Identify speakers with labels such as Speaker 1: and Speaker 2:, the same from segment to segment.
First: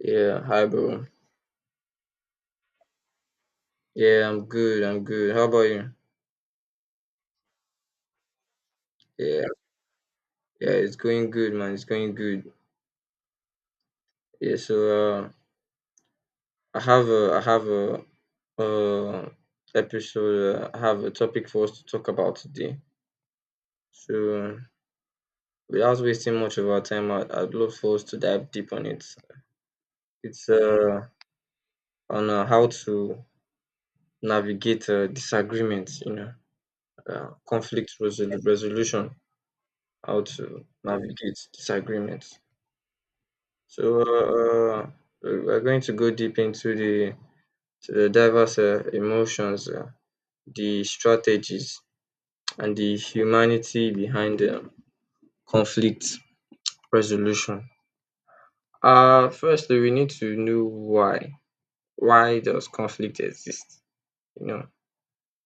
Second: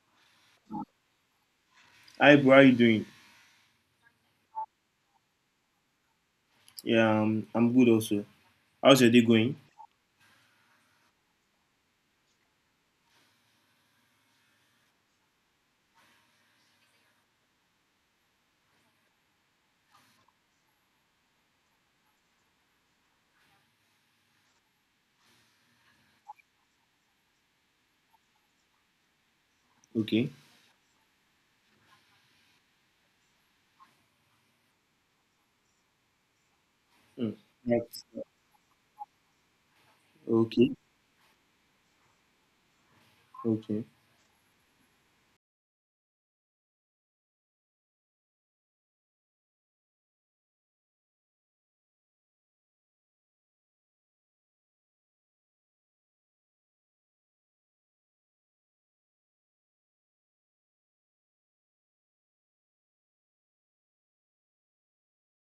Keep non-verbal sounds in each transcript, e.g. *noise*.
Speaker 1: Yeah, hi bro.
Speaker 2: Hi, bro. How you doing?
Speaker 1: Yeah, I'm good. I'm good. How about you?
Speaker 2: Yeah, I'm good also. How's your day
Speaker 1: Yeah,
Speaker 2: going?
Speaker 1: yeah, it's going good, man. It's going good. Yeah, so uh, I have a, uh, episode. I have a topic for us to talk about today. So without wasting much of our time, I'd love for us to dive deep on it.
Speaker 2: Okay.
Speaker 1: It's on how to navigate disagreements. You know,
Speaker 2: Mm.
Speaker 1: conflict
Speaker 2: Yes.
Speaker 1: resolution. How to
Speaker 2: Okay.
Speaker 1: navigate disagreements.
Speaker 2: Okay.
Speaker 1: So we're going to go deep into the diverse emotions, the strategies, and the humanity behind conflict resolution. Firstly, we need to know why. Why does conflict exist? You know,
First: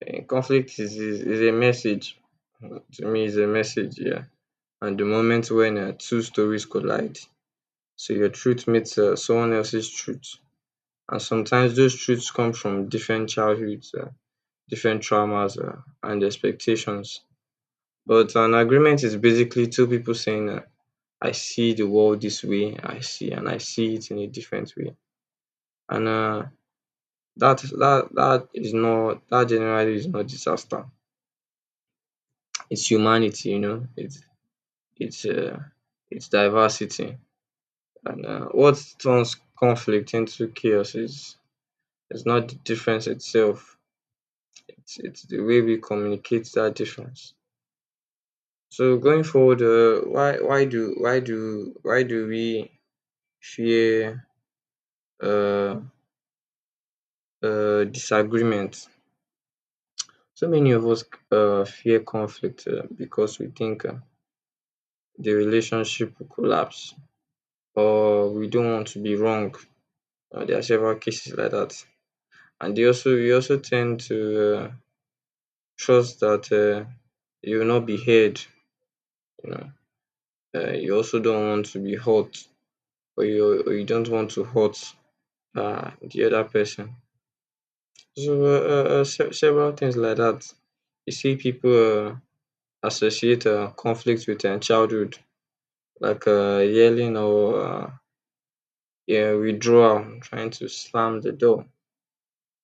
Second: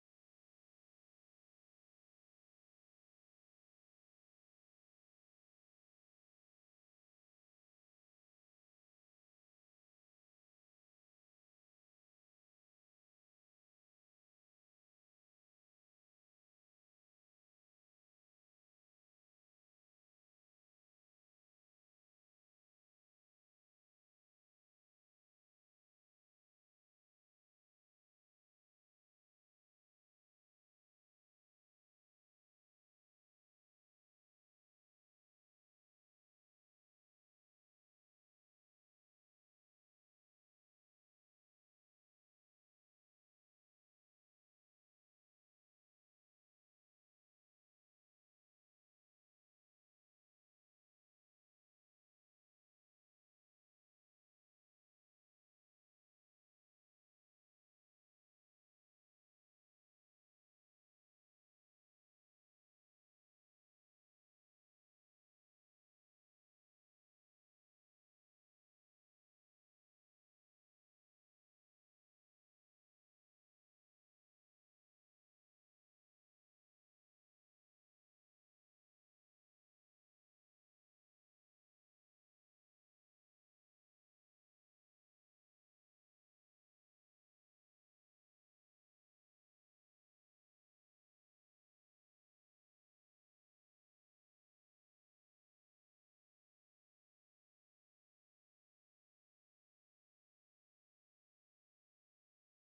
Speaker 1: conflict is a message. Mm, to me, is a message, yeah. And the moment when two stories collide, so your truth meets someone else's truth. And sometimes those truths come from different childhoods, different traumas, and expectations. But an agreement is basically two people saying, I see the world this way, and I see it in a different way. And that is not, that generally is not disaster. It's humanity, you know, it's, uh, it's diversity. And what turns conflict into chaos is not the difference itself. It's the way we communicate that difference. So going forward, why do we fear uh, disagreement? So many of us fear conflict because we think the relationship will collapse, or we don't want to be wrong. There are several cases like that, and they also we also tend to trust that you will not be heard. You know, you also don't want to be hurt, or you don't want to hurt the other person. So several things like that. You see people associate conflict with childhood, like yelling or yeah, withdrawal, trying to slam the door.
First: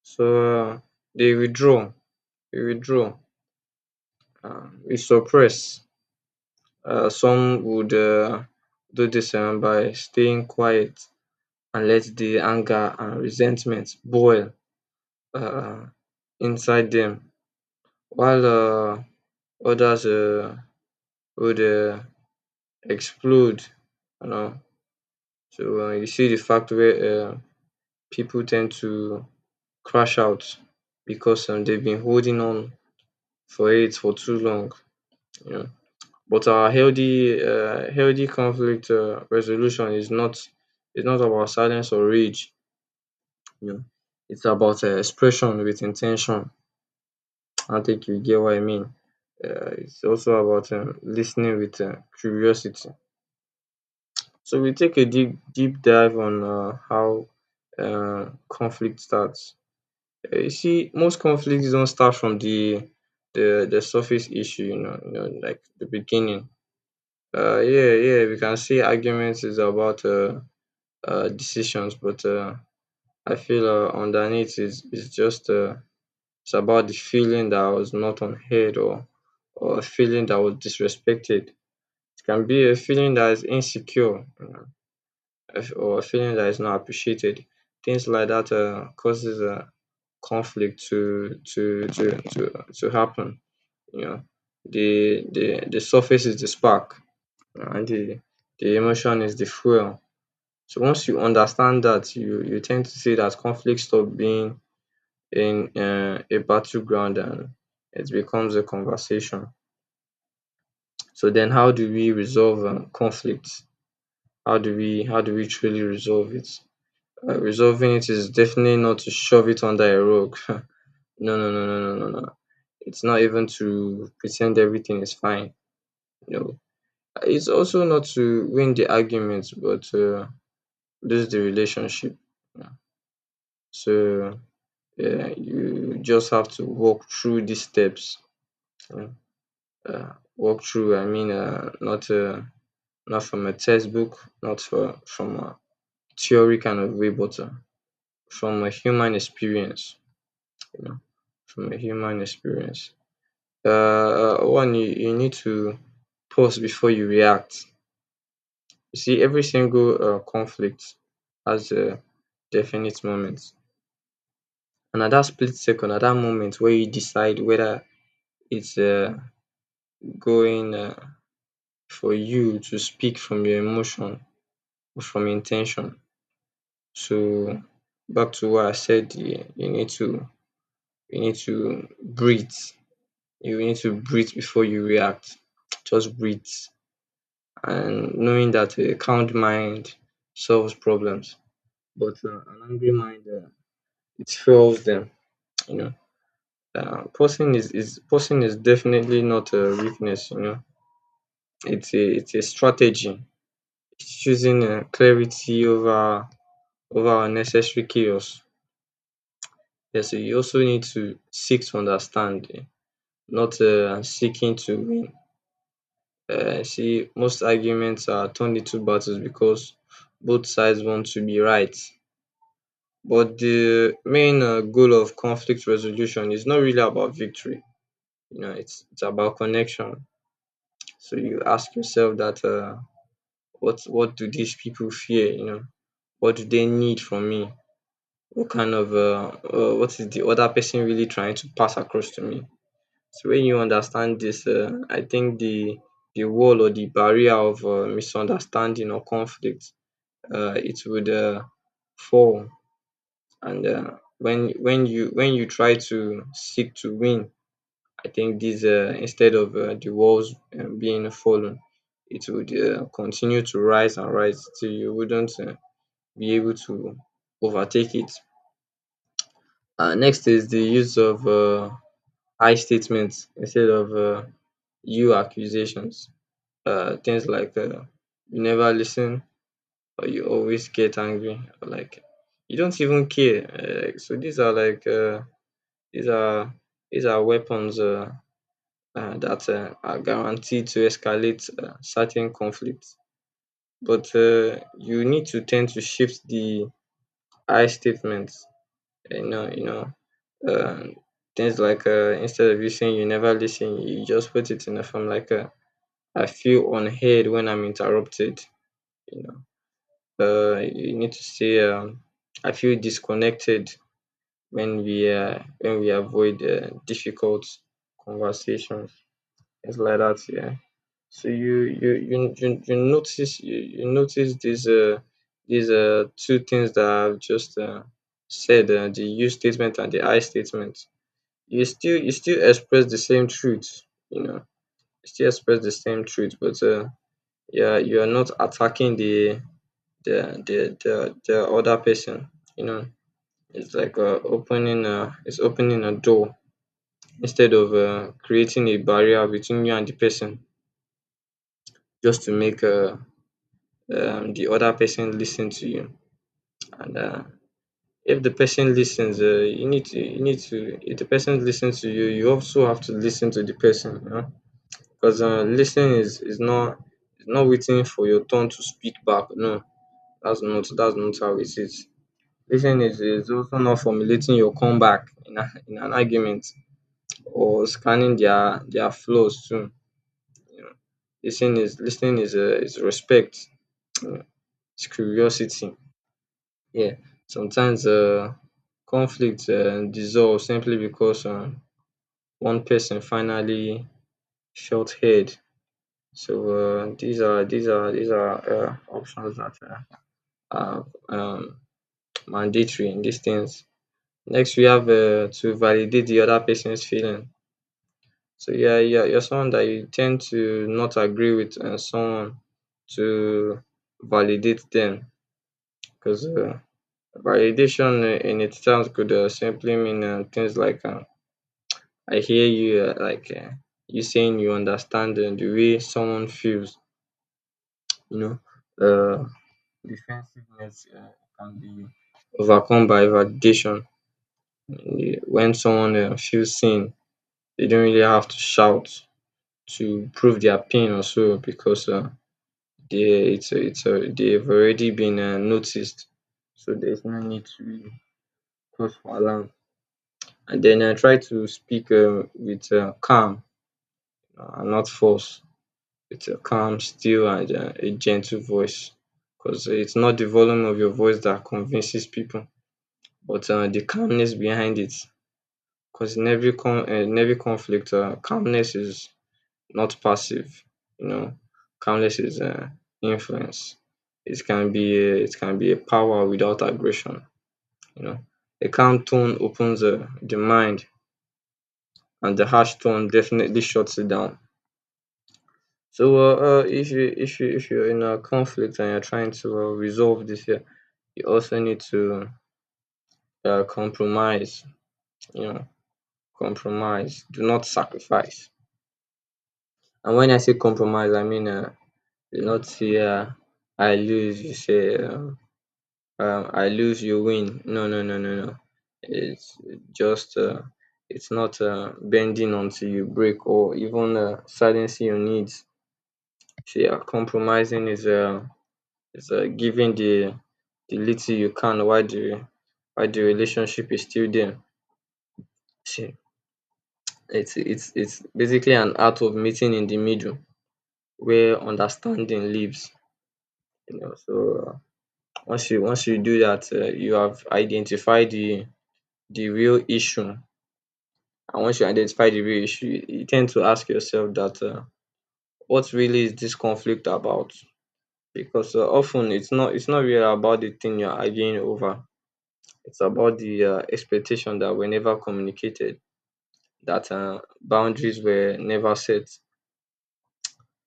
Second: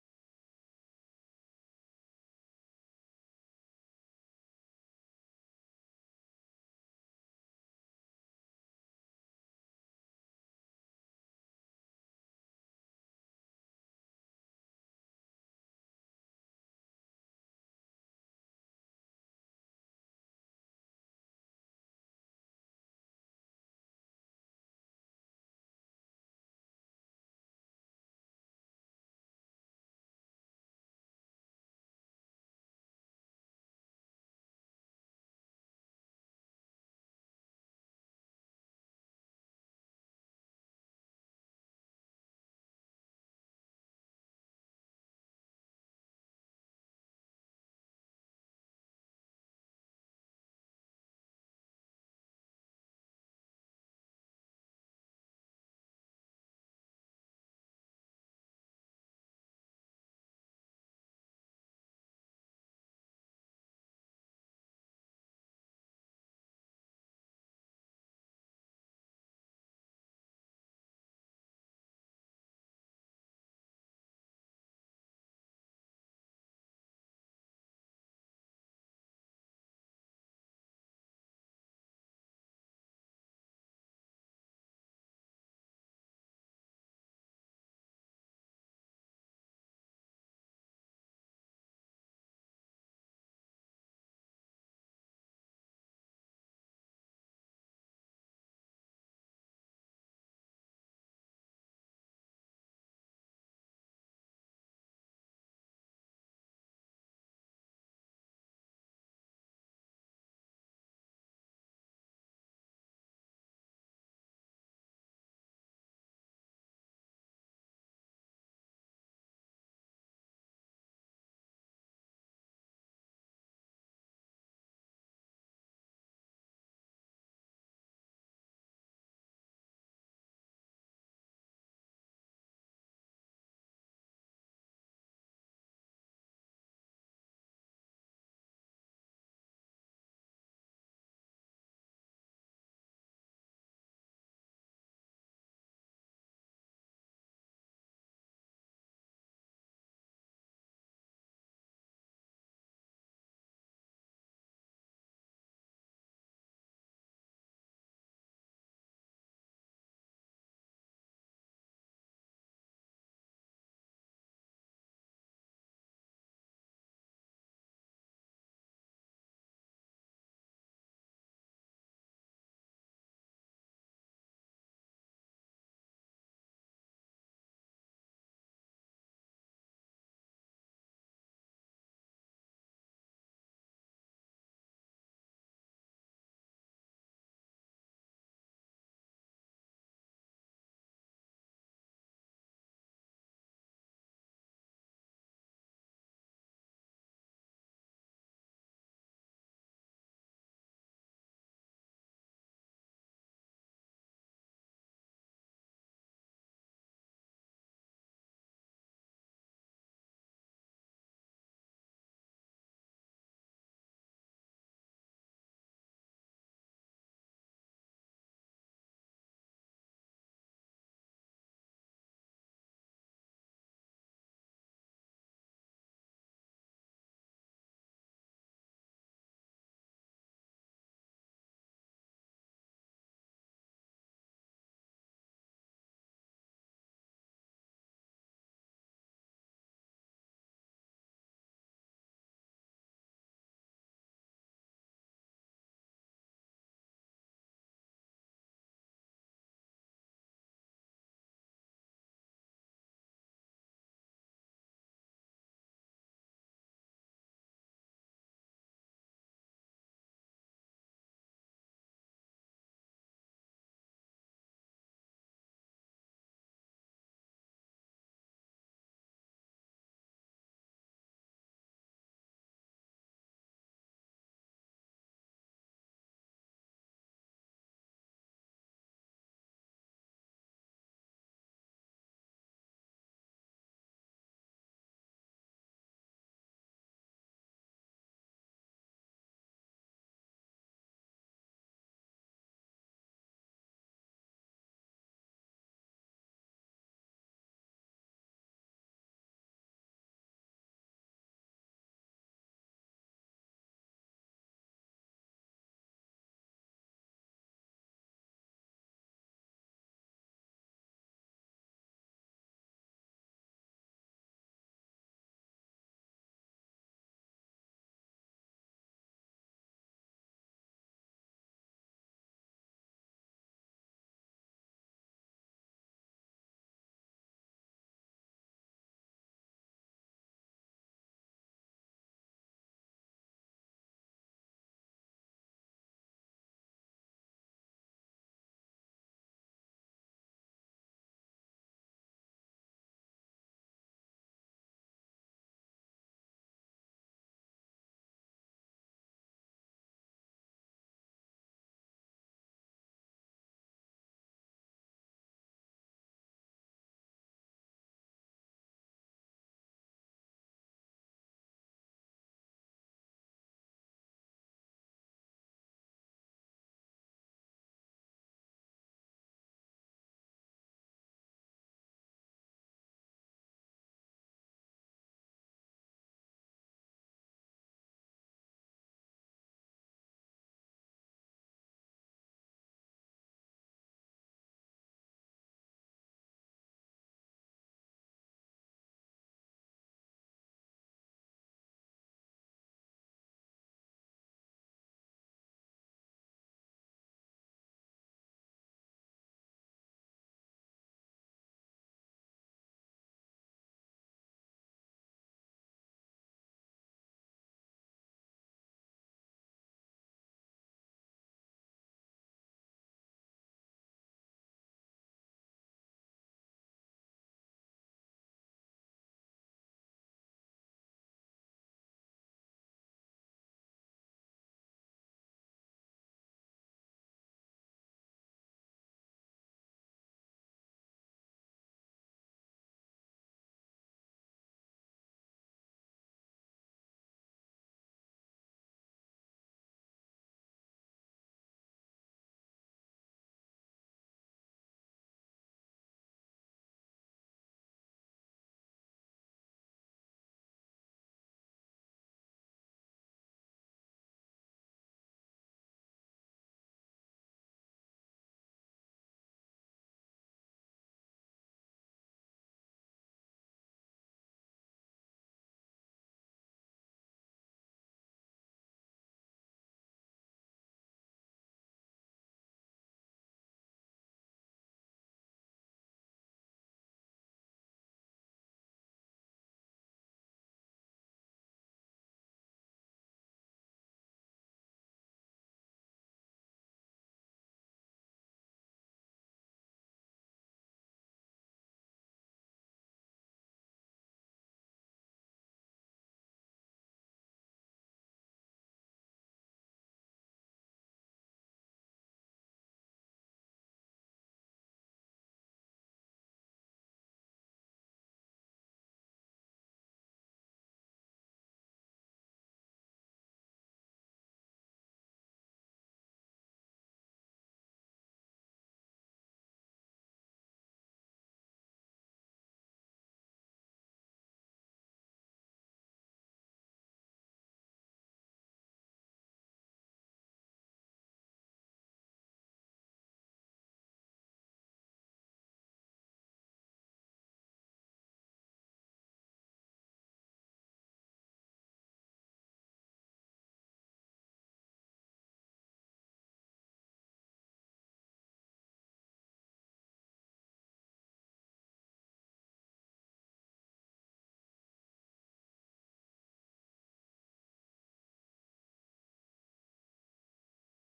Speaker 1: So uh, they withdraw, they withdraw, we suppress. Some would do this by staying quiet and let the anger and resentment boil uh, inside them, while others would explode. You know, so you see the fact where people tend to crash out because they've been holding on for it for too long. You know, but our healthy conflict resolution is not about silence or rage. You know, it's about expression with intention. I think you get what I mean. It's also about listening with curiosity. So we take a deep dive on how conflict starts. You see, most conflicts don't start from the surface issue. You know, like the beginning. Yeah, yeah. We can say arguments is about decisions, but I feel underneath is just it's about the feeling that I was not unheard, or a feeling that was disrespected. It can be a feeling that is insecure or a feeling that is not appreciated. Things like that causes a conflict to to to to happen. You know, the the the surface is the spark, and the emotion is the fuel. So once you understand that, you tend to see that conflict stop being in a battleground, and it becomes a conversation. So then, how do we resolve conflicts? How do we truly resolve it? Resolving it is definitely not to shove it under a rug. *laughs* No, no, no, no, no, no, no. It's not even to pretend everything is fine. No, it's also not to win the argument, but lose the relationship. Yeah. So yeah, you just have to walk through these steps. Yeah. Walk through. I mean, not from a textbook, not for, from a theory kind of way, but from a human experience. You know, from a human experience. One, you need to pause before you react. You see, every single conflict has a definite moment. And at that split second, at that moment where you decide whether it's going for you to speak from your emotion or from intention. So, back to what I said, you need to breathe. You need to breathe before you react. Just breathe, and knowing that a calm mind solves problems, but an angry mind it fuels them. You know, posting is posting is definitely not a weakness. You know, it's a strategy. It's choosing clarity over unnecessary chaos. Yes, you also need to seek to understand, not seeking to win. See, most arguments are turned into battles because both sides want to be right. But the main goal of conflict resolution is not really about victory. You know, it's about connection. So you ask yourself that what do these people fear? You know, what do they need from me? What kind of what is the other person really trying to pass across to me? So when you understand this, I think the wall or the barrier of misunderstanding or conflict, it would fall. And when you try to seek to win, I think this instead of the walls being fallen, it would continue to rise and rise till you wouldn't be able to overtake it. Uh, next is the use of I statements instead of you accusations. Uh, things like you never listen, or you always get angry, or like you don't even care, these are like These are these are weapons that are guaranteed to escalate certain conflicts. But you need to tend to shift the I statements. You know, you know, um, things like instead of you saying you never listen, you just put it in a form like I feel unheard when I'm interrupted. You know, you need to say I feel disconnected when we avoid difficult conversations. It's like that, yeah. So you notice, you notice these two things that I've just said, the you statement and the I statement. You still express the same truth. You know, you still express the same truth, but yeah, you are not attacking the other person. You know, it's like opening it's opening a door instead of creating a barrier between you and the person, just to make the other person listen to you. And if the person listens, you need to if the person listens to you, you also have to listen to the person. You know, because listening is not is not waiting for your turn to speak back. No, that's not how it is. Listening is also not formulating your comeback in an argument, or scanning their flaws too. You know, listening is respect. You know, it's curiosity. Yeah, sometimes conflict dissolve simply because one person finally felt head. So these are options that are um mandatory in these things. Next we have to validate the other person's feeling. So yeah, yeah, you are someone that you tend to not agree with someone to validate them, because validation in itself could simply mean things like I hear you. You saying you understand the way someone feels. You know, uh, defensiveness can be overcome by validation. When someone feels seen, they don't really have to shout to prove their pain or so, because they it's they've already been noticed, so there's no need to really cause for alarm. And then I try to speak with calm, and not force. It's a calm, still, and a gentle voice. Because it's not the volume of your voice that convinces people, but the calmness behind it. Because in every conflict, calmness is not passive. You know, calmness is influence. It can be it can be a power without aggression. You know, a calm tone opens the mind, and the harsh tone definitely shuts it down. So if you if you if you're in a conflict and you're trying to resolve this, yeah, you also need to compromise. You know, compromise. Do not sacrifice. And when I say compromise, I mean do not say I lose. You say I lose, you win. No, no, no, no, no. It's just it's not bending until you break or even silencing your needs. See, compromising is It's giving the little you can while the relationship is still there. See, it's basically an art of meeting in the middle where understanding lives. You know, so once you do that, you have identified the real issue. And once you identify the real issue, you tend to ask yourself that what really is this conflict about? Because often it's not really about the thing you're arguing over. It's about the expectation that were never communicated, that boundaries were never set.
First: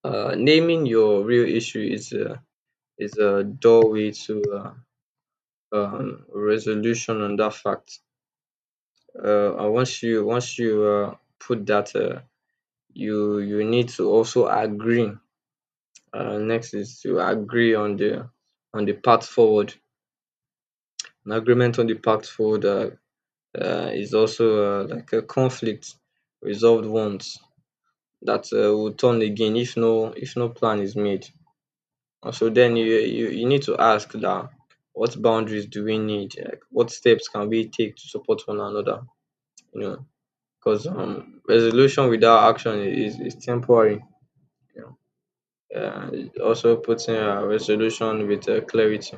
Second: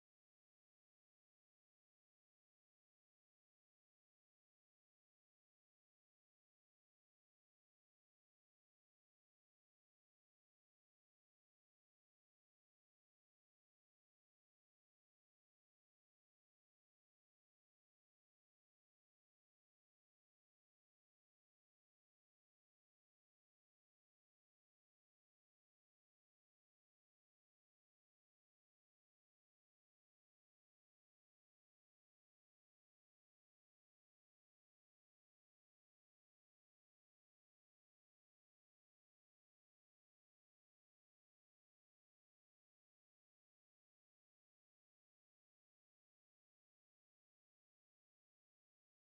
Speaker 1: Naming your real issue is a doorway to resolution on that fact. And once you put that, you you need to also agree. Next is to agree on the path forward. An agreement on the path forward is also like a conflict resolved once that will turn again if no plan is made. And so then you need to ask that what boundaries do we need? Like what steps can we take to support one another? You know, because resolution without action is temporary. You know, it also putting a resolution with clarity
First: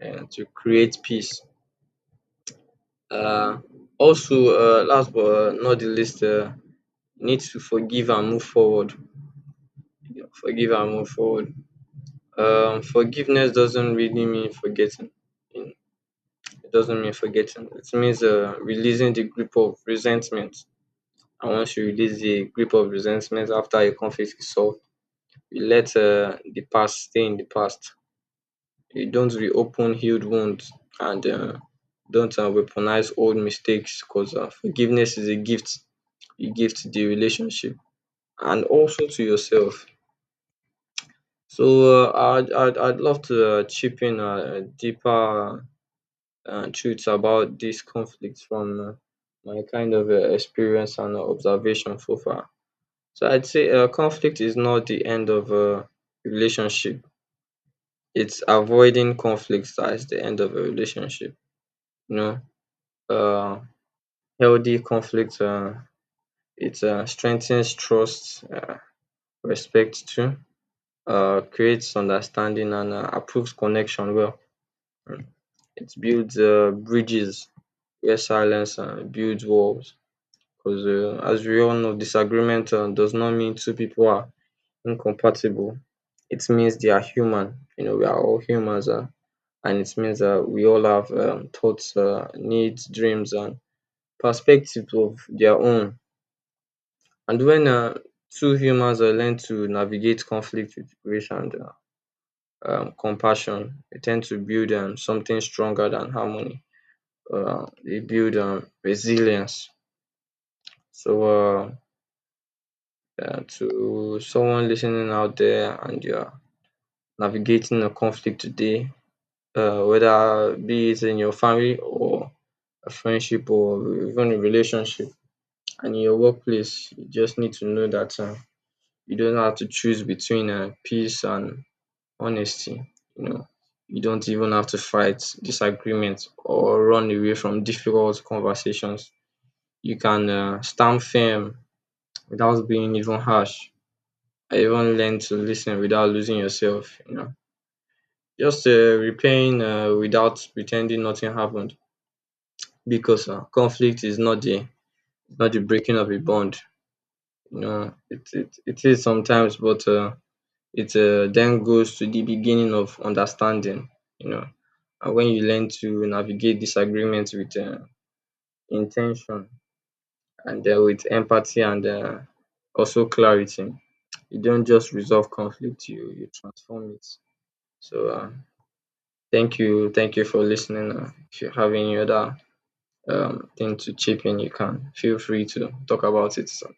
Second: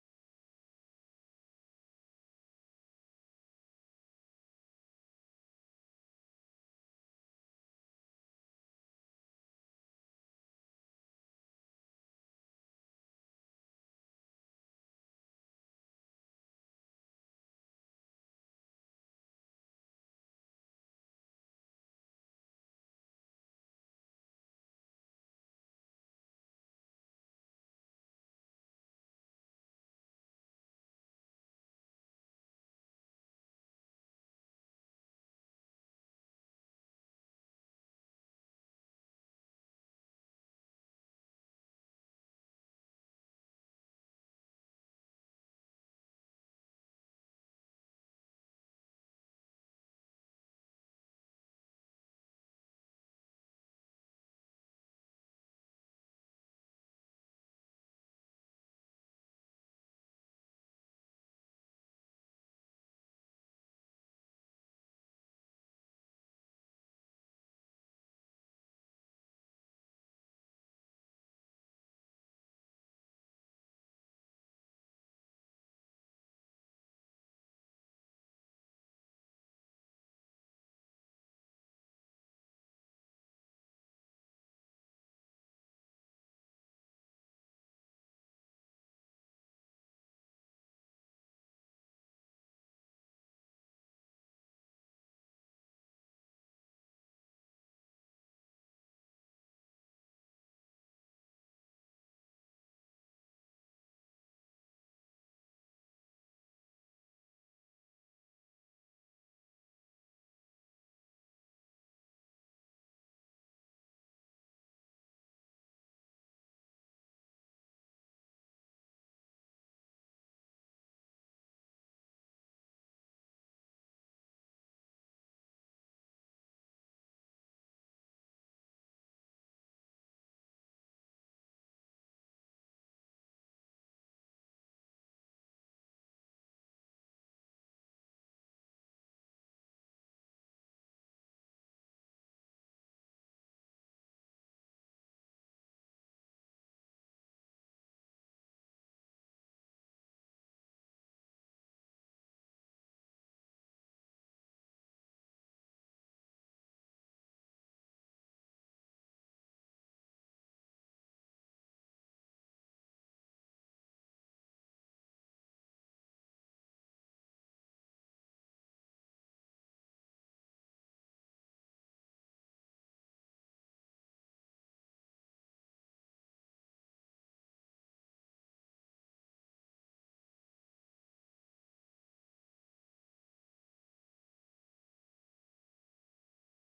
Speaker 1: and to create peace. Uh, Also, last but not the least, need to forgive and move forward. You know, forgive and move forward. Forgiveness doesn't really mean forgetting. It doesn't mean forgetting. It means releasing the grip of resentment. And once you release the grip of resentment after a conflict is solved, you let the past stay in the past. You don't reopen healed wounds and don't weaponize old mistakes because forgiveness is a gift you give to the relationship and also to yourself. So I'd love to chip in a deeper truths about these conflicts from my kind of experience and observation so far. So I'd say conflict is not the end of a relationship. It's avoiding conflicts as the end of a relationship. You know, uh, healthy conflict. It strengthens trust, respect too, creates understanding and approves connection well. Mm. It builds bridges where silence builds walls. Because as we all know, disagreement does not mean two people are incompatible. It means they are human. You know, we are all humans, and it means that we all have thoughts, needs, dreams, and perspectives of their own. And when two humans learn to navigate conflict with grace and compassion, they tend to build something stronger than harmony. They build resilience. So, uh, to someone listening out there and you're navigating a conflict today, whether be it in your family or a friendship or even a relationship and in your workplace, you just need to know that you don't have to choose between peace and honesty. You know, you don't even have to fight disagreements or run away from difficult conversations. You can stand firm without being even harsh. I even learned to listen without losing yourself, you know, just replaying without pretending nothing happened. Because conflict is not the breaking of a bond, you know. It it is sometimes, but it then goes to the beginning of understanding, you know. And when you learn to navigate disagreements with intention and with empathy and also clarity, you don't just resolve conflict; you transform it. So. Thank you. Thank you for listening. If you have any other thing to chip in, you can feel free to talk about it. So.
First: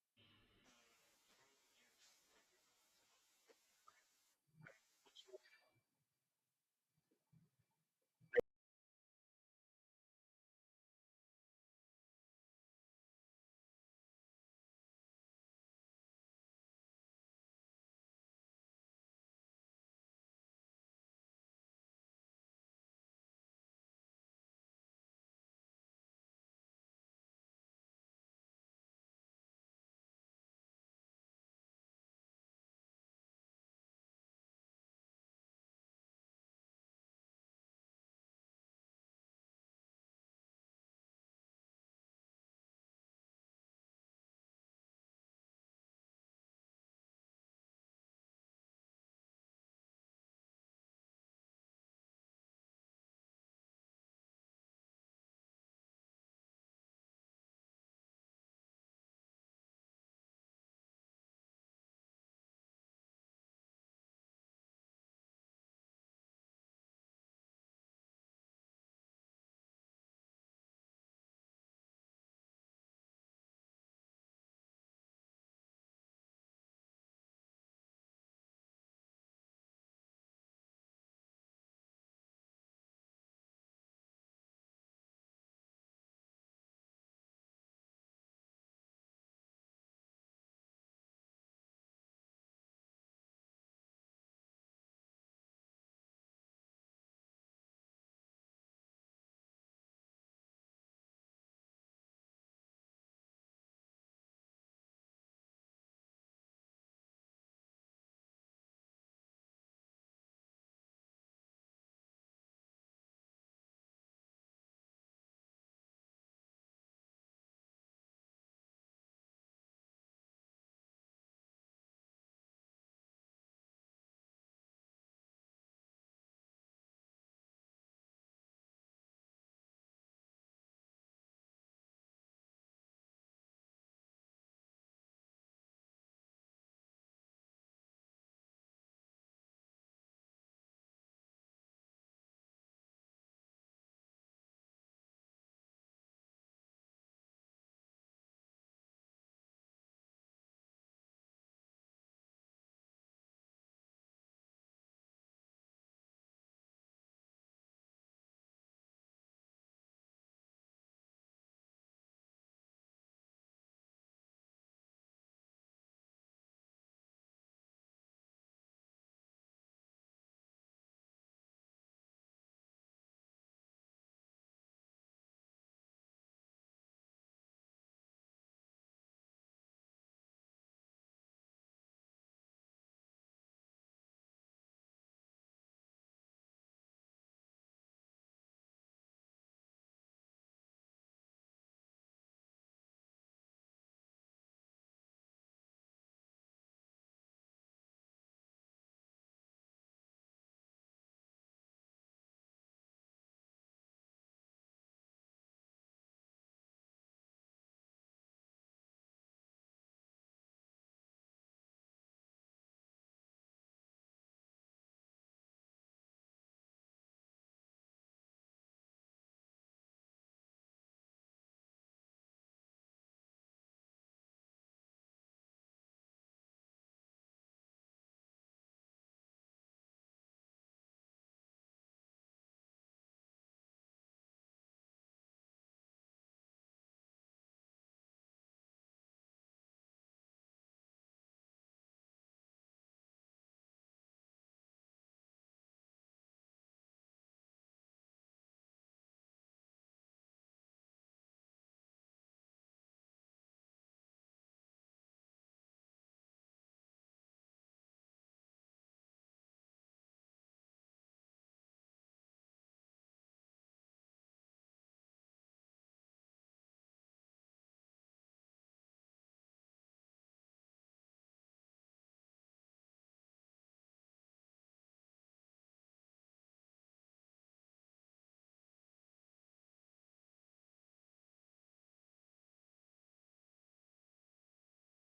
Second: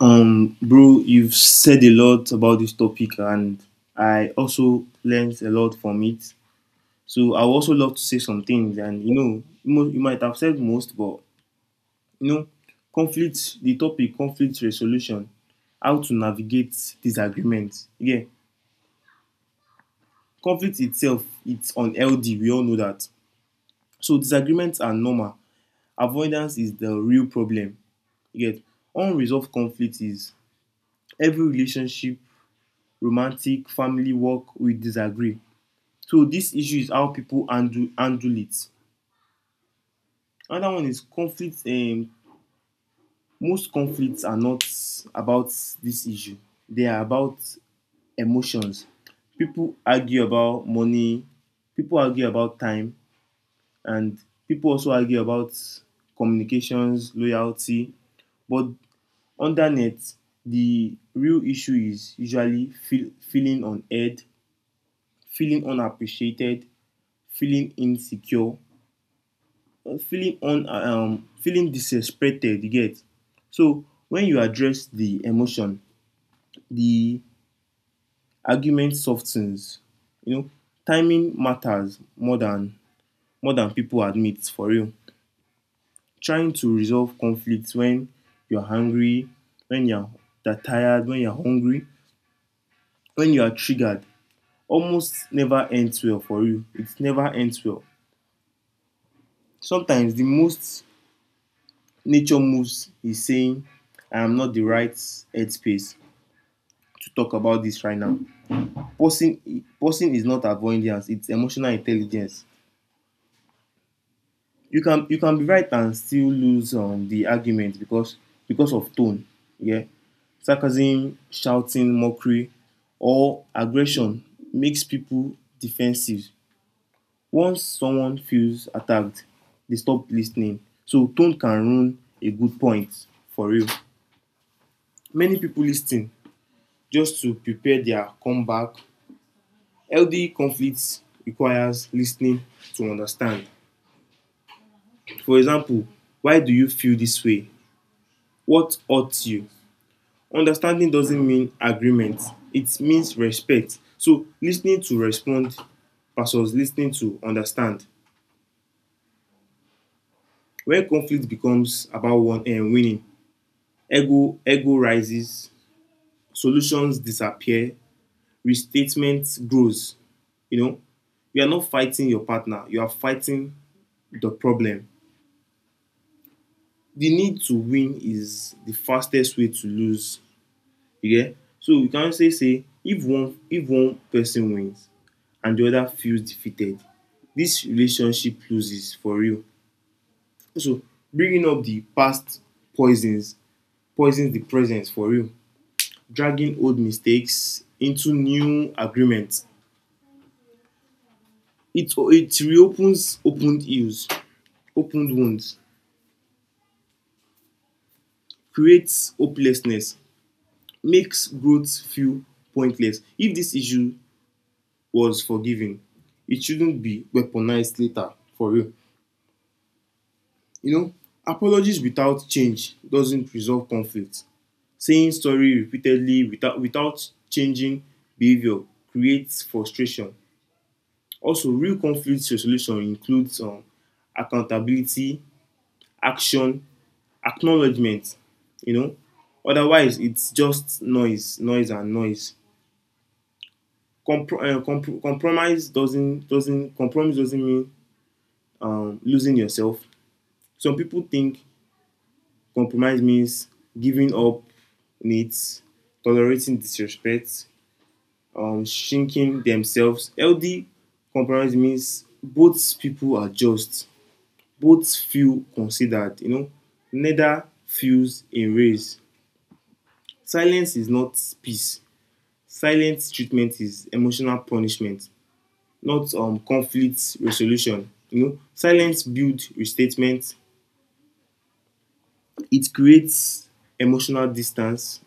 Speaker 2: Bro, you've said a lot about this topic, and I also learned a lot from it. So I would also love to say some things, and you know, you might have said most, but you know, conflict. The topic conflict resolution, how to navigate disagreements. Yeah, conflict itself, it's unhealthy. We all know that. So disagreements are normal, avoidance is the real problem. You get unresolved conflict is every relationship, romantic, family, work, we disagree. So this issue is how people handle it. Another one is conflict. Most conflicts are not about this issue. They are about emotions. People argue about money. People argue about time, and people also argue about communications, loyalty. But Undernet, the real issue is usually feeling unheard, feeling unappreciated, feeling insecure, feeling disrespected. You get so when you address the emotion, the argument softens. You know, timing matters more than people admit for real. Trying to resolve conflicts when you're hungry, when you're that tired, when you're hungry, when you are triggered almost never ends well for you. It never ends well. Sometimes the most nature moves is saying, I am not the right headspace to talk about this right now. Pausing is not avoidance, it's emotional intelligence. You can be right and still lose the argument because of tone, yeah. Sarcasm, shouting, mockery, or aggression makes people defensive. Once someone feels attacked, they stop listening. So tone can ruin a good point for real. Many people lis just to prepare their comeback. Healthy conflicts requires listening to understand. For example, why do you feel this way? What hurts you? Understanding doesn't mean agreement. It means respect. So listening to respond versus listening to understand. When conflict becomes about one winning, ego rises, solutions disappear, restatement grows. You know, you are not fighting your partner, you are fighting the problem. The need to win is the fastest way to lose. Okay? So you can say say if one person wins and the other feels defeated, this relationship loses for real. So bringing up the past poisons poisons the present for real. Dragging old mistakes into new agreements. It reopens opened ills, opened wounds, creates hopelessness, makes growth feel pointless. If this issue was forgiven, it shouldn't be weaponized later, for real. You know, apologies without change doesn't resolve conflict. Saying sorry repeatedly without changing behavior creates frustration. Also, real conflict resolution includes accountability, action, acknowledgement, you know. Otherwise, it's just noise, noise, and noise. Compromise doesn't compromise doesn't mean losing yourself. Some people think compromise means giving up needs, tolerating disrespect, shrinking themselves. Healthy compromise means both people are just, both feel considered. You know, neither feels erased. Silence is not peace. Silent treatment is emotional punishment, not conflict resolution. You know, silence builds restatement. It creates emotional distance,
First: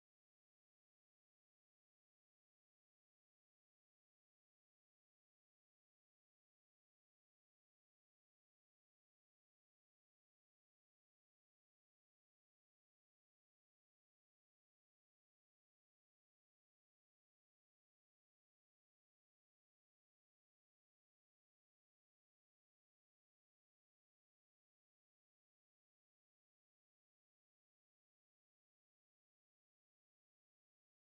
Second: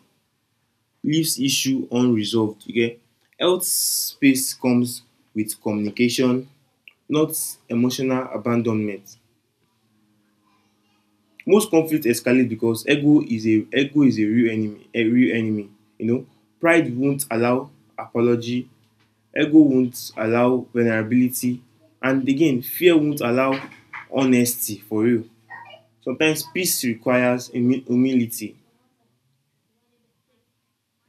Speaker 2: leaves issue unresolved. You get health space comes with communication, not emotional abandonment. Most conflict escalate because ego is a real enemy, a real enemy. You know, pride won't allow apology, ego won't allow vulnerability, and again fear won't allow honesty for real. Sometimes peace requires humility.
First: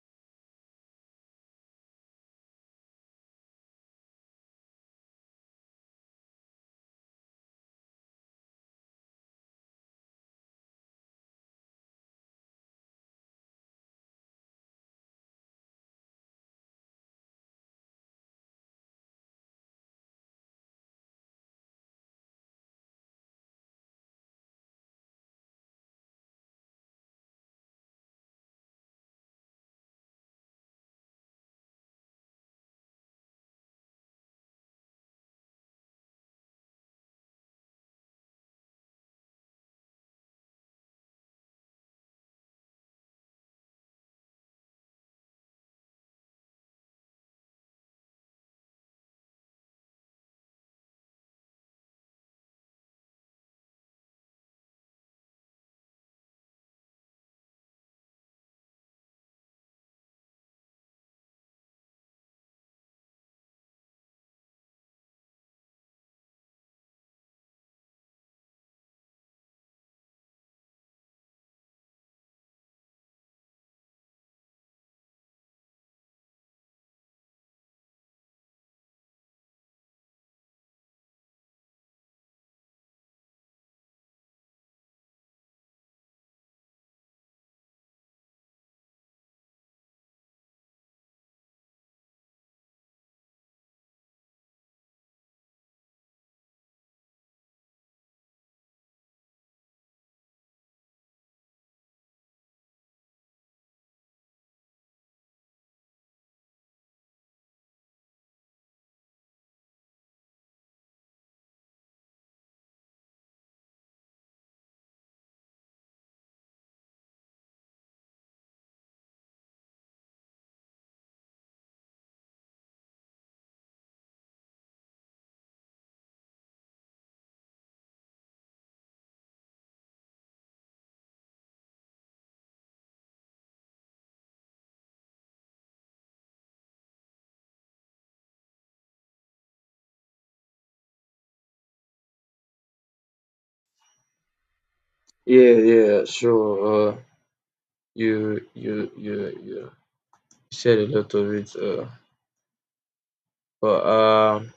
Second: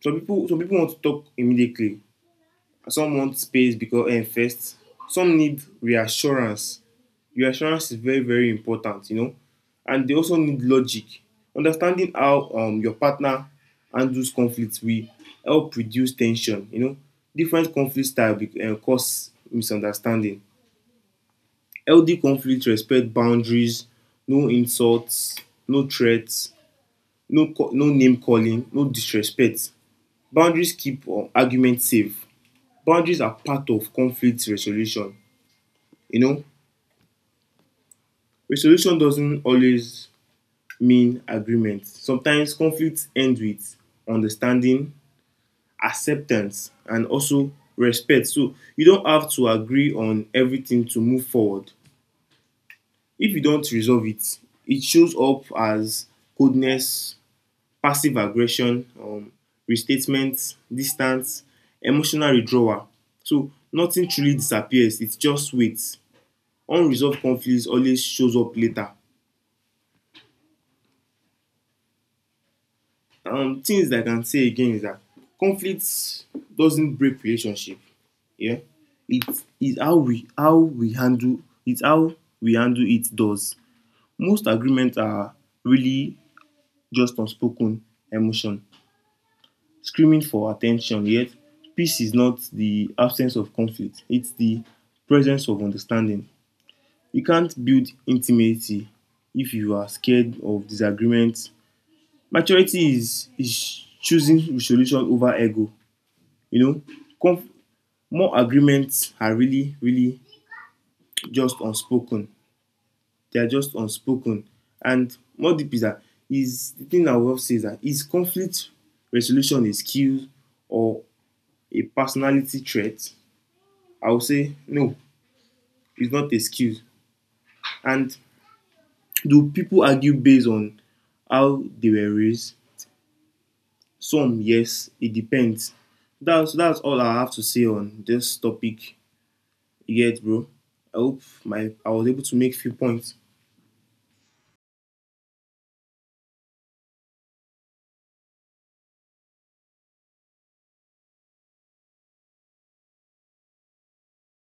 Speaker 2: Some people want to talk immediately, some want space because first, some need reassurance. Reassurance is very, very important, you know, and they also need logic. Understanding how your partner handles conflicts will help reduce tension. You know, different conflict style cause misunderstanding. Healthy conflict respect boundaries, no insults, no threats, no name calling, no disrespect. Boundaries keep arguments safe. Boundaries are part of conflict resolution. You know, resolution doesn't always mean agreement. Sometimes conflicts end with understanding, acceptance, and also respect. So you don't have to agree on everything to move forward. If you don't resolve it, it shows up as coldness, passive aggression, restatement, distance, emotional withdrawal. So nothing truly disappears, it just waits. Unresolved conflicts always shows up later. Things that I can say again is that conflict doesn't break relationship. Yeah, it is how we handle, it's how we handle it does. Most agreements are really just unspoken emotion, screaming for attention, yet peace is not the absence of conflict, it's the presence of understanding. You can't build intimacy if you are scared of disagreement. Is choosing resolution over ego. You know, Conf- more agreements are really, really just unspoken. They are just unspoken. And more deep is that is the thing that Wolf says that is conflict resolution a skill or a personality trait? I would say no, it's not a skill. And do people argue based on how they were raised? Some, yes, it depends. That's all I have to say on this topic. You get, bro. I hope my I was able to make few points.
Speaker 1: Yeah, yeah, sure. You said a lot of it. But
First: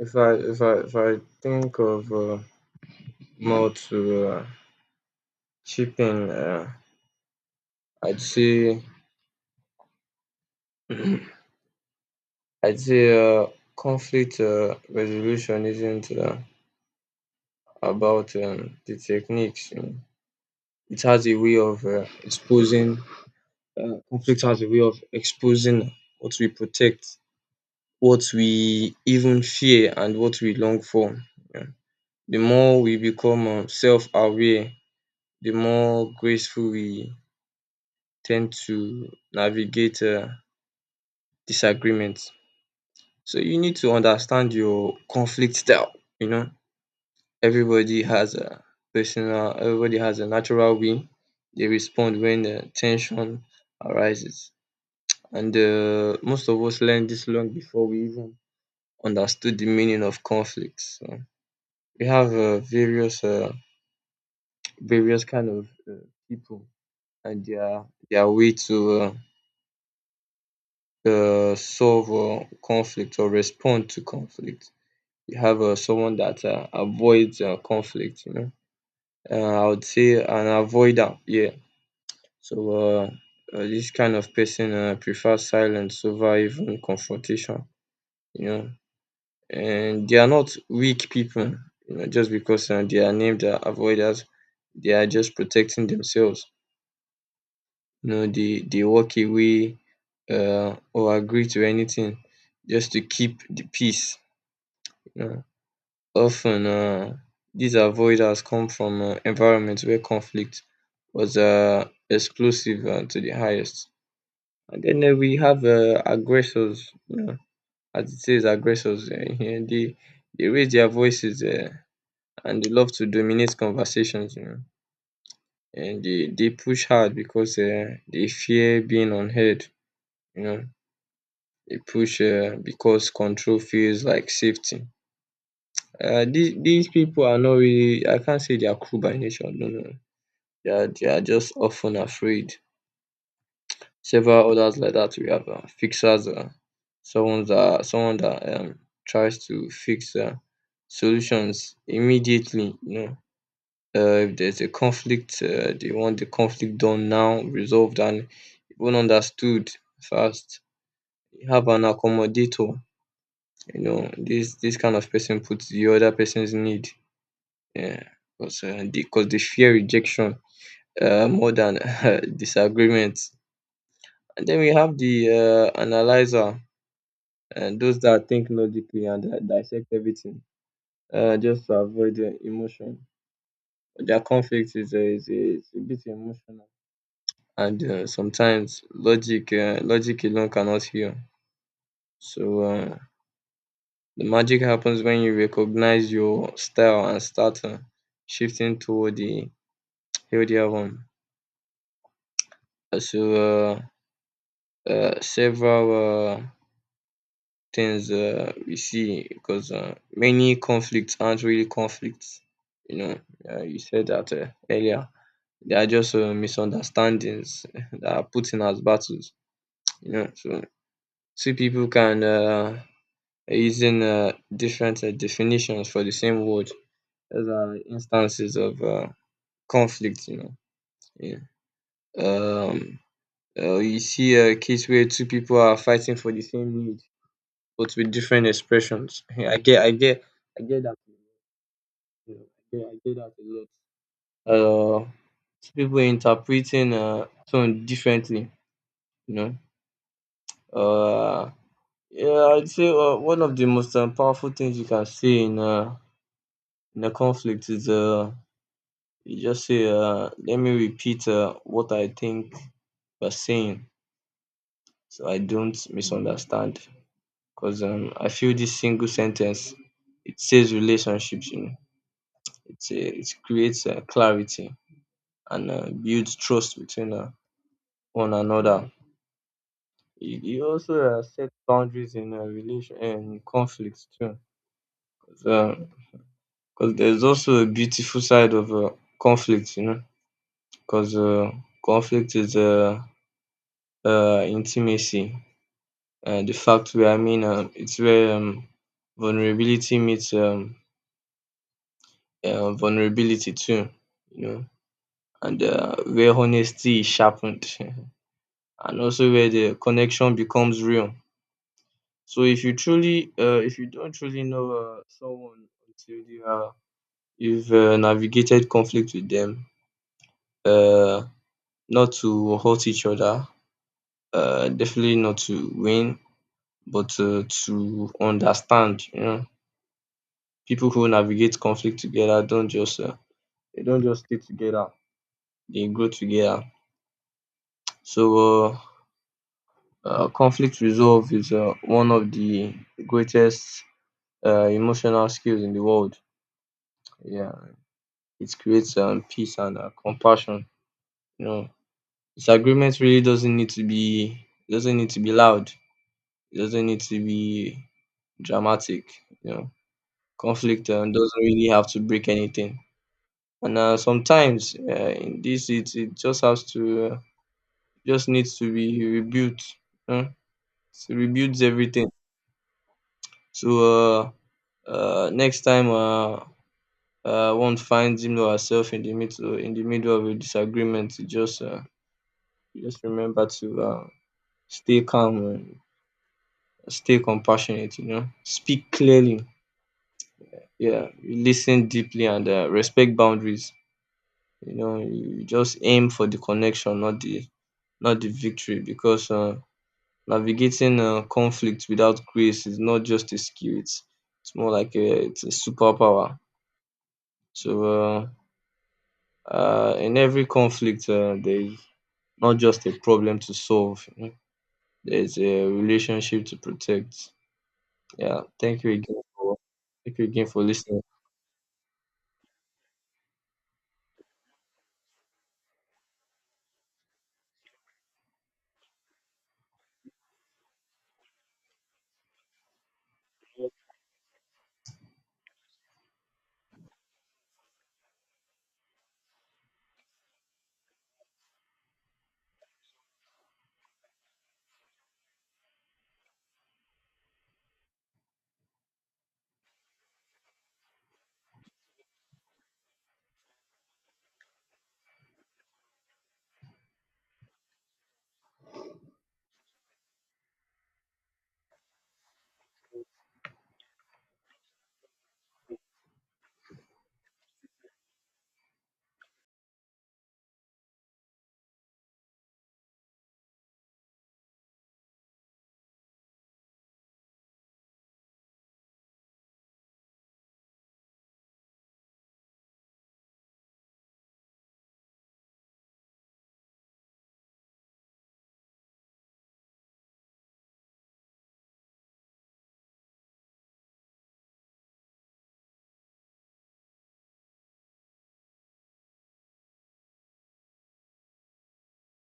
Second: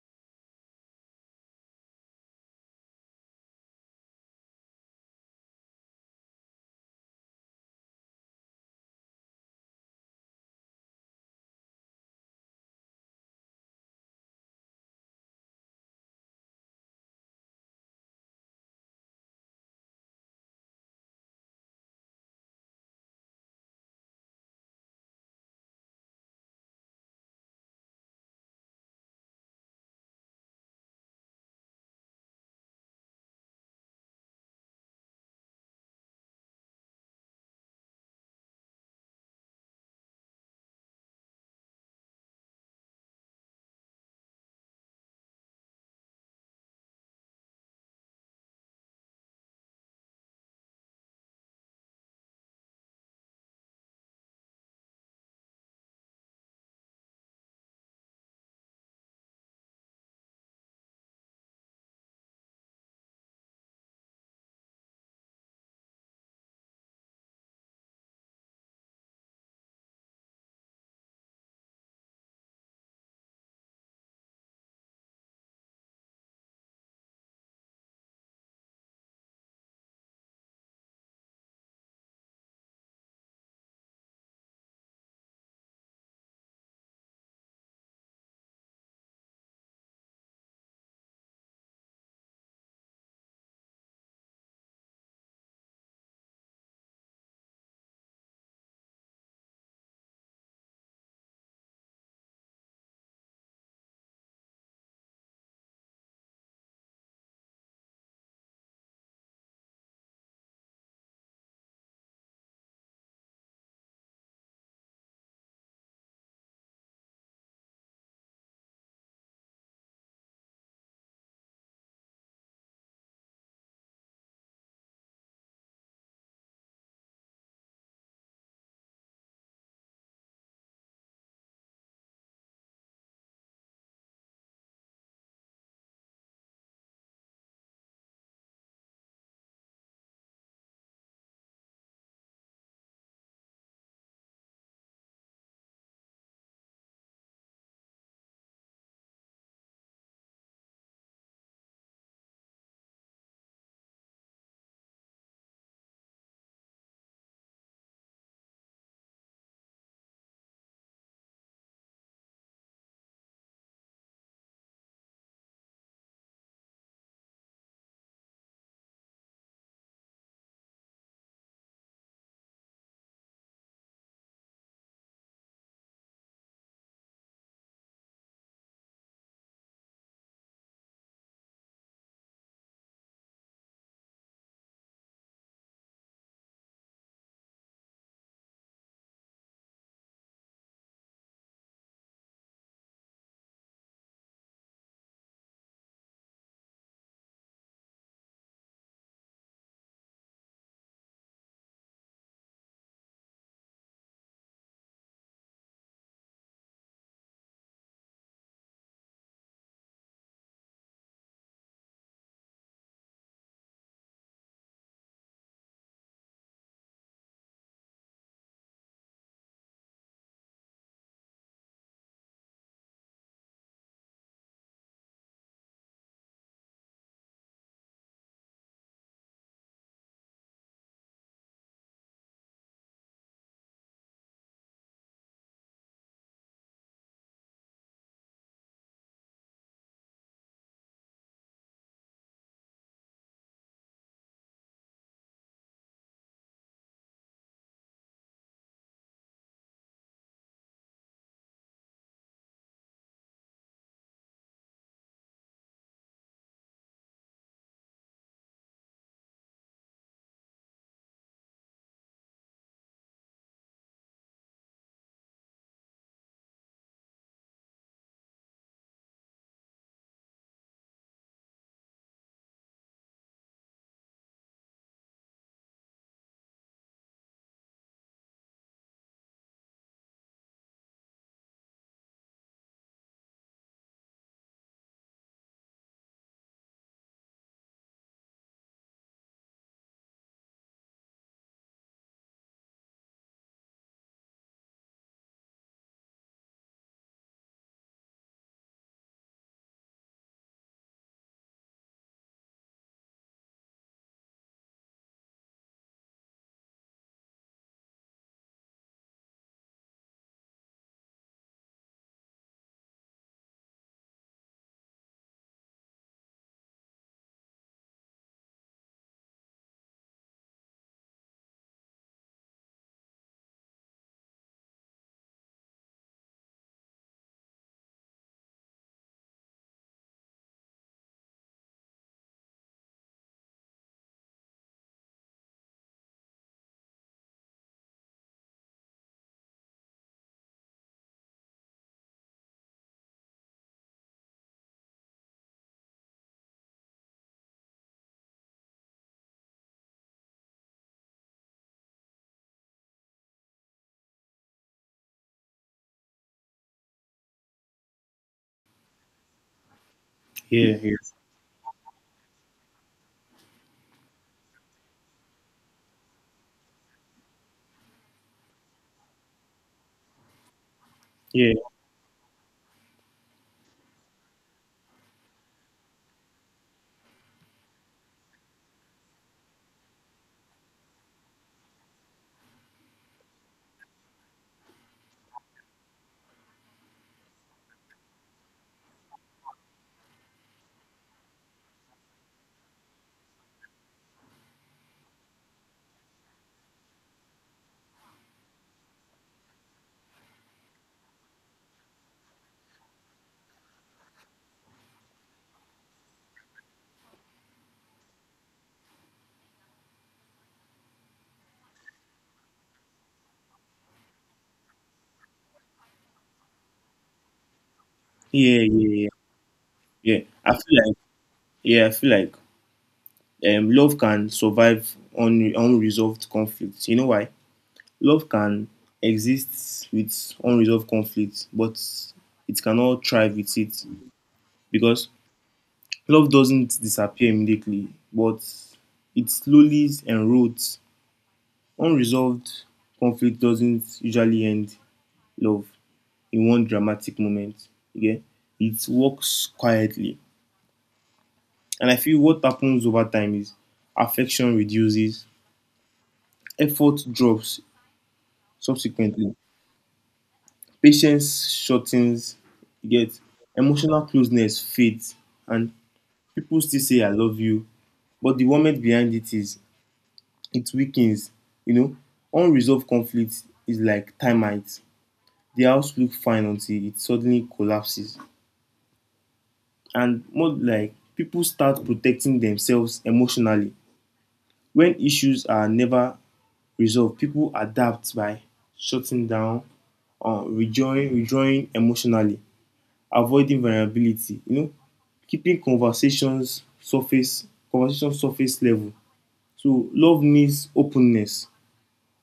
Speaker 1: if I think of more to chip in, I'd say, I'd say, conflict resolution isn't about the techniques. You know. It has a way of exposing conflict has a way of exposing what we protect, what we even fear, and what we long for. Yeah. The more we become self aware, the more graceful we tend to navigate disagreements. So, you need to understand your conflict style. You know, everybody has a everybody has a natural way they respond when tension arises. And most of us learn this long before we even understood the meaning of conflicts. So we have various kind of people and their way to solve conflict or respond to conflict. You have someone that avoids conflict. You know, I would say an avoider. Yeah. So this kind of person prefers silence over even confrontation. You know. And they are not weak people, you know, just because they are named avoiders. They are just protecting themselves. You know, they walk away or agree to anything just to keep the peace. You know, often these avoiders come from environments where conflict was explosive to the highest. And then we have aggressors. You know, as it says, aggressors. *laughs* They raise their voices. And they love to dominate conversations, you know. And they push hard because they fear being unheard, you know. They push because control feels like safety. These people are not really, I can't say they are cruel by nature, no, no. They are just often afraid. Several others like that, we have fixers, someone that tries to fix solutions immediately, you know. If there's a conflict, they want the conflict done now, resolved, and even understood fast. You Have an accommodator. You know, this kind of person puts the other person's need. Yeah, because 'cause they fear rejection more than *laughs* disagreements. And then we have the analyzer and those that think logically and dissect everything just to avoid emotion. Their conflict is, is a bit emotional and sometimes logic alone cannot heal. So the magic happens when you recognize your style and start shifting toward the healthier one. Uh, so uh, several things we see because many conflicts aren't really conflicts, you know. You said that earlier they are just misunderstandings *laughs* that are put in as battles, you know. So two people can using different definitions for the same word. Those are instances of conflict, you know. Yeah. Um, you see a case where two people are fighting for the same need, but with different expressions. Yeah, I get that. You know, I get that a lot. Two people interpreting tone differently, you know. Uh, yeah, I'd say one of the most powerful things you can see in a conflict is you just say, let me repeat what I think you're saying so I don't misunderstand. Because I feel this single sentence, it says relationships, you know, it creates clarity and builds trust between one another. It also sets boundaries in relation and conflicts too. Because there's also a beautiful side of conflict, you know, because conflict is intimacy, the fact where I mean it's where vulnerability meets vulnerability too, you know, and where honesty is sharpened, *laughs* and also where the connection becomes real. So if you truly, if you don't truly know someone until you've navigated conflict with them, uh, not to hurt each other, definitely not to win, but to understand, you know. People who navigate conflict together don't just they don't just stay together, they grow together. So conflict resolve is one of the greatest emotional skills in the world. Yeah, it creates peace and compassion, you know. Disagreement really doesn't need to be it doesn't need to be loud, it doesn't need to be dramatic, you know.
Speaker 2: Yeah,
Speaker 1: Conflict
Speaker 2: yeah.
Speaker 1: doesn't really have to break anything, and sometimes in this it just has to just needs to be rebuilt. Huh? So
Speaker 2: Yeah,
Speaker 1: rebuilds everything. So next time one finds him or herself in the middle of a disagreement, you just remember to stay calm and stay compassionate. You know, speak clearly. Yeah, you listen deeply and respect boundaries. You know, you just aim for the connection, not the not the victory, because navigating conflict without grace is not just a skill; it's more like a it's a superpower. So in every conflict, there is not just a problem to solve. You know, there's a relationship to protect. Yeah.
Speaker 2: yeah,
Speaker 1: Thank you
Speaker 2: yeah, yeah.
Speaker 1: again for thank
Speaker 2: Yeah.
Speaker 1: you again
Speaker 2: I
Speaker 1: for
Speaker 2: feel like
Speaker 1: listening.
Speaker 2: Yeah, I feel like love can survive on unresolved conflicts. You know why? Love can exist with unresolved conflicts, but it cannot thrive with it. Because love doesn't disappear immediately, but it slowly erodes. Unresolved conflict doesn't usually end love in one dramatic moment. Okay, it works quietly. And I feel what happens over time is affection reduces, effort drops subsequently, patience shortens, you get emotional closeness fades, and people still say I love you, but the moment behind it is it weakens. You know, unresolved conflict is like termites. The house looks fine until it suddenly collapses. And more like people start protecting themselves emotionally. When issues are never resolved, people adapt by shutting down, withdrawing emotionally, avoiding vulnerability. You know, keeping conversation surface level. So love needs openness.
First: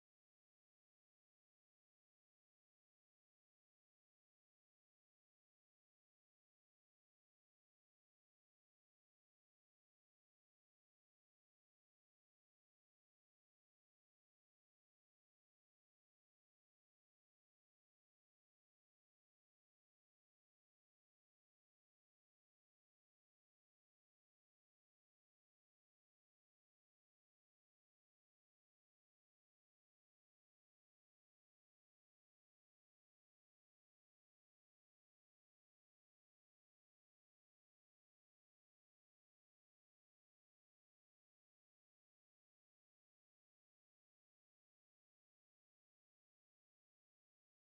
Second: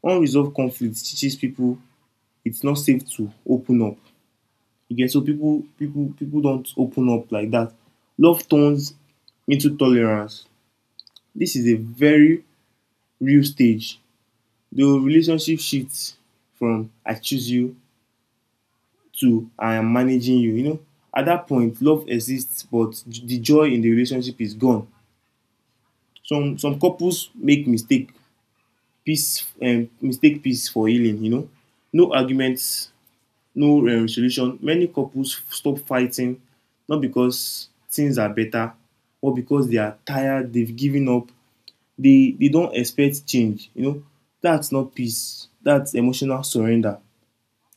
Speaker 2: Unresolved conflict teaches people it's not safe to open up. You get so people don't open up like that. Love turns into tolerance. This is a very real stage. The relationship shifts from I choose you to I am managing you. You know, at that point, love exists, but the joy in the relationship is gone. Some couples make mistake peace for healing. You know, no arguments, no solution, many couples stop fighting not because things are better or because they are tired, they've given up, they don't expect change. You know, that's not peace, that's emotional surrender.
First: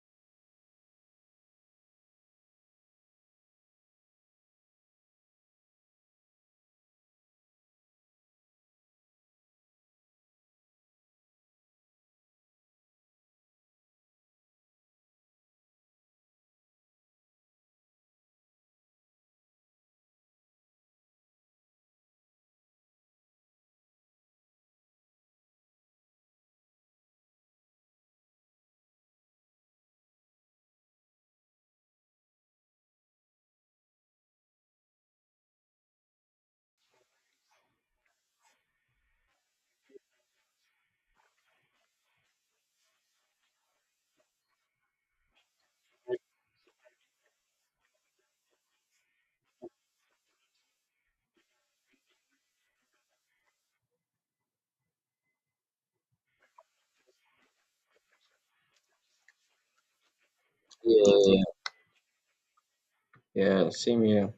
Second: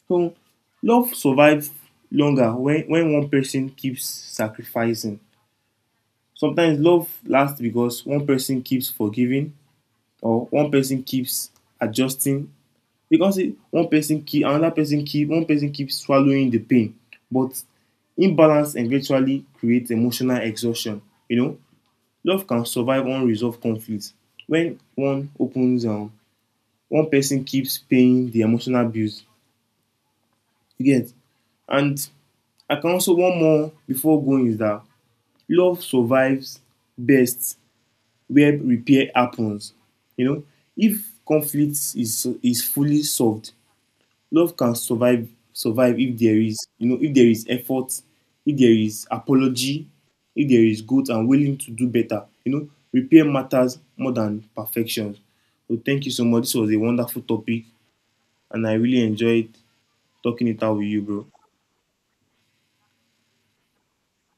Speaker 2: So, love survives longer when one person keeps sacrificing. Sometimes love lasts because one person keeps forgiving or one person keeps adjusting. Because one person keeps swallowing the pain, but imbalance eventually creates emotional exhaustion. You know, love can survive unresolved conflict when one person keeps paying the emotional bills. You get? And I can also one more before going is that love survives best where repair happens. You know, if conflict is fully solved, love can survive if there is, you know, if there is effort, if there is apology, if there is good and willing to do better, you know, repair matters more than perfection. So thank you so much, this was a wonderful topic and I really enjoyed talking it out with you, bro.
Speaker 1: Yeah. Yeah. Same here.